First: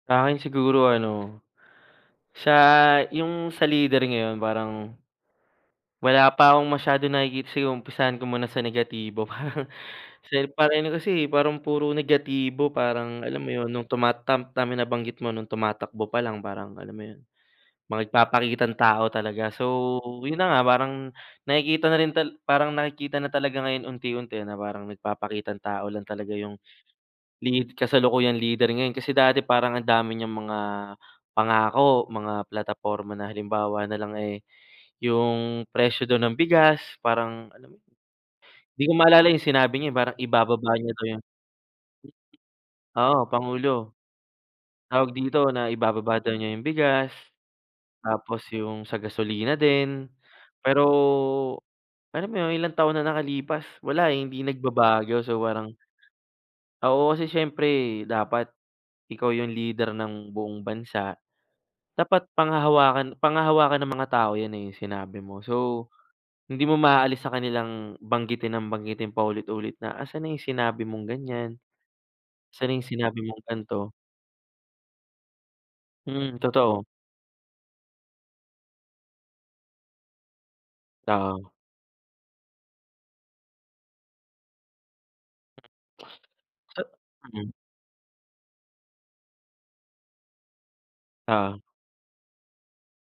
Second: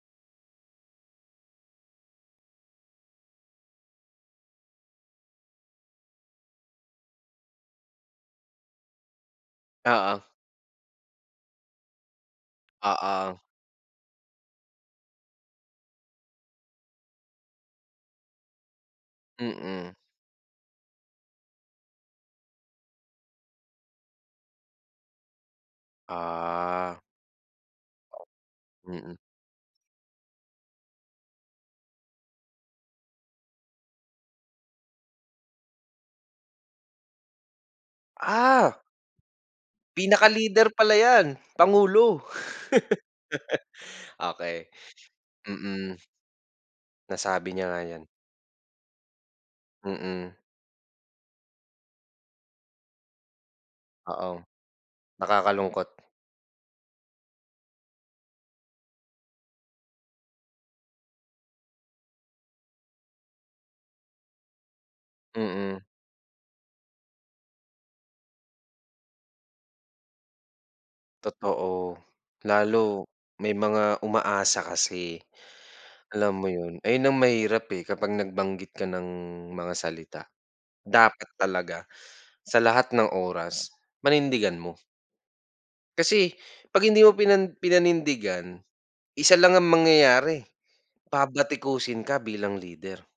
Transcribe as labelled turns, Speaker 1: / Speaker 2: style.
Speaker 1: Sa'kin siguro ano, siya yung sa leader ngayon parang Wala pa akong masyadong nakikita, sige umpisahan ko muna sa negatibo.
Speaker 2: Oo.
Speaker 1: Kasi parang ano kasi, parang puro negatibo, parang alam
Speaker 2: Oo
Speaker 1: mo yun, nung tuma tama nabanggit mo nung tumatakbo palang parang, alam mo yun, mga nagpapakitang tao talaga.
Speaker 2: Mm.
Speaker 1: So, yun na nga, parang nakikita na rin tala parang nakikita na talaga ngayon unti-unti na parang nagpapakitang tao lang talaga yung
Speaker 2: Ah.
Speaker 1: lead
Speaker 2: Ah,
Speaker 1: kasalukuyang leader ngayon kasi
Speaker 2: mm.
Speaker 1: dati parang ang dami niyang mga pangako, mga plataporma na halimbawa nalang eh, yung presyo dun ng bigas parang, alam mo yun,
Speaker 2: Ah.
Speaker 1: 'di ko maalala yung sinabi niya eh, parang
Speaker 2: Pinaka-leader
Speaker 1: ibababa niya
Speaker 2: pala
Speaker 1: daw yun.
Speaker 2: 'yan, pangulo.
Speaker 1: Oo, pangulo,
Speaker 2: Okey.
Speaker 1: tawag dito, na
Speaker 2: Mm.
Speaker 1: ibababa daw niya yung bigas.
Speaker 2: Nasabi niya nga 'yan.
Speaker 1: Tapos yung sa gasolina din,
Speaker 2: Mm.
Speaker 1: pero, alam mo yun, ilang taon na nakalipas, wala eh,
Speaker 2: Oo,
Speaker 1: hindi nagbabago. So, parang
Speaker 2: nakakalungkot.
Speaker 1: Oo, kasi siyempre dapat ikaw yung leader ng buong bansa. Dapat panghahawakan panghahawakan ng mga tao yan eh, yung sinabi mo.
Speaker 2: Mm.
Speaker 1: So, hindi mo maaalis sa kanilang banggitin ng banggitin, paulit-ulit na, "Asaan na yung sinabi mong ganiyan?
Speaker 2: Totoo,
Speaker 1: Saan na yung
Speaker 2: lalo
Speaker 1: sinabi mong
Speaker 2: may
Speaker 1: ganito?"
Speaker 2: mga umaasa kasi,
Speaker 1: Mm,
Speaker 2: alam mo yun.
Speaker 1: totoo.
Speaker 2: Ayun ang mahirap eh, kapag nagbanggit ka ng mga salita. Dapat
Speaker 1: Oo.
Speaker 2: talaga sa lahat ng oras panindigan mo. Kasi
Speaker 1: Sa
Speaker 2: pag hindi mo
Speaker 1: mm.
Speaker 2: pinan pinanindigan, 1 lang ang mangyayari.
Speaker 1: Oo.
Speaker 2: Babatikusin ka bilang leader.